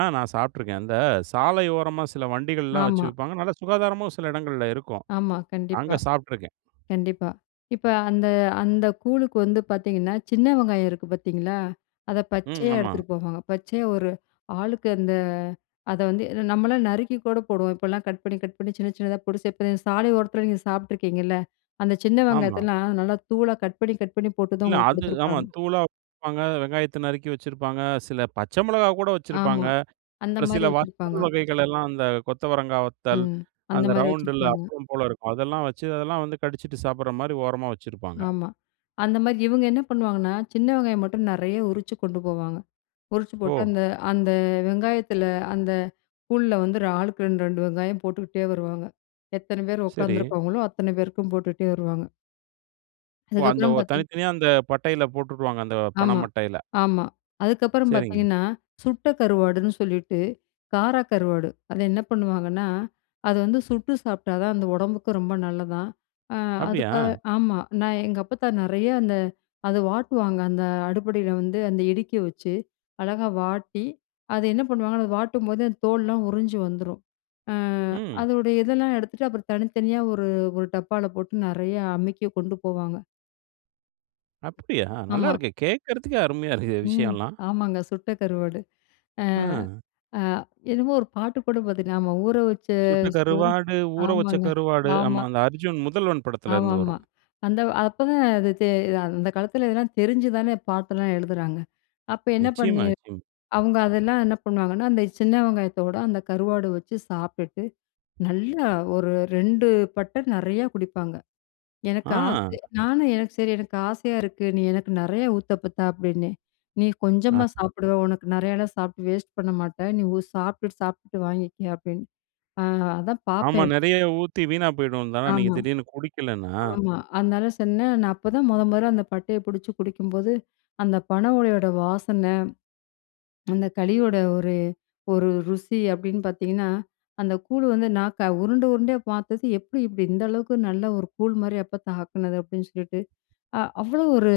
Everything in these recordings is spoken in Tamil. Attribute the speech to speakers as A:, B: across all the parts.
A: ஆ நான் சாப்பிட்டுருக்கேன். அந்த சாலையோரமா, சில வண்டிகள்லாம் வச்சு
B: ஆமா.
A: விப்பாங்க. நல்லா சுகாதாரமும் சில இடங்கள்ல இருக்கும்.
B: ஆமா,
A: அங்க
B: கண்டிப்பா.
A: சாப்ட்டுருக்கேன்.
B: கண்டிப்பா. இப்ப அந்த அந்த கூழுக்கு வந்து பாத்தீங்கன்னா, சின்ன வெங்காயம் இருக்கு பாத்தீங்களா, அத
A: ம்.
B: பச்சையா
A: ஆமா.
B: எடுத்துட்டு போவாங்க. பச்சையா ஒரு ஆளுக்கு அந்த அத வந்து ஏன்னா நம்மல்லாம் நறுக்கி கூட போடுவோம். இப்பல்லாம் கட் பண்ணி கட் பண்ணி, சின்ன சின்னதா போட்டு [unintelligible] சாலை ஓரத்தில நீங்க சாப்பிட்டுருக்கீங்கள்ல? அந்த சின்ன
A: ஆமா.
B: வெங்காயத்தல்லாம், நல்லா தூளா கட் பண்ணி கட் பண்ணி போட்டு தான்
A: இல்ல,
B: உங்களுக்கு
A: அது ஆமா.
B: குடுத்துருப்பாங்க.
A: தூளா வப்பாங்க, வெங்காயத்தை நறுக்கி வச்சிருப்பாங்க, சில பச்சை மிளகா கூட
B: ஆமா.
A: வச்சிருப்பாங்க.
B: அந்த
A: ஒரு
B: மாரி
A: சில
B: வச்சிருப்பாங்க.
A: வத்தல் வகைகளல்லாம், அந்த கொத்தவரங்கா வத்தல்,
B: ம். அந்த
A: அந்த
B: மாரி
A: ரவுண்டில
B: வச்சுருப்பாங்க.
A: அப்பளம் போல இருக்கும் அதெல்லாம் வச்சு அதெல்லாம் வந்து கடிச்சுட்டு சாப்பிடுற மாரி ஓரமா வச்சிருப்பாங்க.
B: ஆமா. அந்த மாரி இவுங்க என்ன பண்ணுவாங்கன்னா, சின்ன வெங்காயம் மட்டும் நெறைய உரிச்சு கொண்டு போவாங்க. உறிச்சு போட்டு,
A: ஓ!
B: அந்த அந்த வெங்காயத்தில அந்த கூழுல வந்து ஒரு ஆளுக்கு 2 2 வெங்காயம் போட்டுக்கிட்டே வருவாங்க. எத்தனை பேர்
A: சரி.
B: உக்காந்துருக்காங்களோ, அத்தனை பேருக்கும் போட்டுட்டே வருவாங்க.
A: ஓ! அந்த
B: அதுக்கப்பறம்
A: ஒ தனி,
B: பார்த்தீன்
A: தனியா அந்த பட்டைல போட்டுட்டுவாங்க! அந்த பன
B: ஆமா,
A: மட்டைல!
B: ஆமா. அதுக்கப்பறம்
A: சரிங்க.
B: பாத்தீங்கன்னா, சுட்ட கருவாடுன்னு சொல்லிட்டு, கார கருவாடு. அத என்ன பண்ணுவாங்கன்னா, அது வந்து சுட்டு சாப்பிட்டா தான் அந்த உடம்புக்கும் ரொம்ப நல்லதாம். அ
A: அப்படியா?
B: அதுக்காக ஆமா. நான் எங்க அப்பாத்தா நெறைய அந்த அதை வாட்டுவாங்க, அந்த அடுப்படியில வந்து அந்த இடுக்கிய வச்சு. அழகா வாட்டி, அதை என்ன பண்ணுவாங்கன்னா, அத வாட்டும்போது அந்த தோல்ளாம் உறிஞ்சு வந்துரும். அ
A: ம்.
B: அதோட இதெல்லாம் எடுத்துட்டு, அப்பறம் தனித்தனியா ஒரு ஒரு டப்பால போட்டு நெறையா அமுக்கி கொண்டு போவாங்க.
A: அப்படியா?
B: ஆமா.
A: நல்லாருக்கே. கேக்குறதுக்கே அருமையா இருக்கே,
B: ம்.
A: விஷயம்ல்லாம்.
B: ஆமாங்க, சுட்ட கருவாடு. அ
A: அம்.
B: அ என்னமோ ஒரு பாட்டு கூட பாத்த ஞாபகம். "ஊற வச்ச
A: சுட்ட கருவாடு, ஊற வச்ச
B: சோறு"ஆமாங்க
A: கருவாடு,
B: ஆமா.
A: ஆமா. அந்த அர்ஜுன் முதல்வன்
B: ஆமா
A: படத்துலருந்து
B: ஆமா.
A: வரும்.
B: அந்த அப்பதான் அது தெ அந்த காலத்தில இதெல்லாம் தெரிஞ்சுதானே பாட்டெல்லாம் எழுதுறாங்க. அப்ப என்ன பண்ணி
A: நிச்சயமா நிச்சயமா.
B: அவுங்க அதெல்லாம் என்ன பண்ணுவாங்கன்னா, அந்த சின்ன வெங்காயத்தோட, அந்த கருவாடு வச்சு சாப்ட்டுட்டு, நல்லா ஒரு 2 பட்டை நெறையா குடிப்பாங்க. எனக்கு
A: ஆ.
B: ஆசை நானும், "எனக்கு சரி, எனக்கு ஆசையா இருக்கு. நீ எனக்கு நெறைய ஊத்தப்பத்தா." அப்படின்னேன். "நீ கொஞ்சமா
A: அ.
B: சாப்பிடுவ. உனக்கு நெறையல்லாம் சாப்பிட்டு வேஸ்ட் பண்ண மாட்டேன். நீ ஒ சாப்ட்டுட்டு சாப்ட்டுட்டு வாங்கிக்க." அப்படீன்னு. அ அதான்
A: ஆமா,
B: பாப்பேன்.
A: நெறைய ஊத்தி வீணாப் போயிடும் தானே! நீங்க
B: ஆமா.
A: திடீர்ன்னு குடிக்கலைன்னா!
B: ஆமா. அதனால சொன்னேன். நான் அப்ப தான் மொத மொதல்ல அந்த பட்டையை புடிச்சு குடிக்கும்போது, அந்த பனை ஓலையோட வாசனை, அந்த களியோட ஒரு ஒரு "ருசி" அப்படீன்னு பாத்தீங்கன்னா, "அந்த கூழு வந்து நாக்க "உருண்டை உருண்டையா பாத்தது, எப்படி இப்படி இந்த அளவுக்கு நல்லா ஒரு கூழ் மாரி எப்பத்தா ஆக்குனது?" அப்படீன்னு சொல்லிட்டு அ அவ்வளோ ஒரு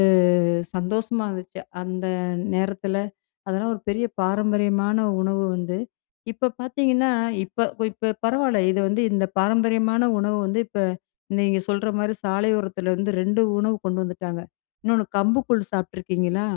B: சந்தோஷமா இருந்துச்சு. அந்த நேரத்தில, அதெல்லாம் ஒரு பெரிய பாரம்பரியமான உணவு வந்து இப்ப பார்த்தீங்கன்னா இப்ப இப்ப பரவால்ல இது வந்து இந்த பாரம்பரியமான உணவு வந்து இப்ப நீங்க சொல்ற மாரி சாலையோரத்திலருந்து 2 உணவு கொண்டு வந்துட்டாங்க. இன்னொன்னு கம்பு கூழ் சாப்பிட்ருக்கீங்களா?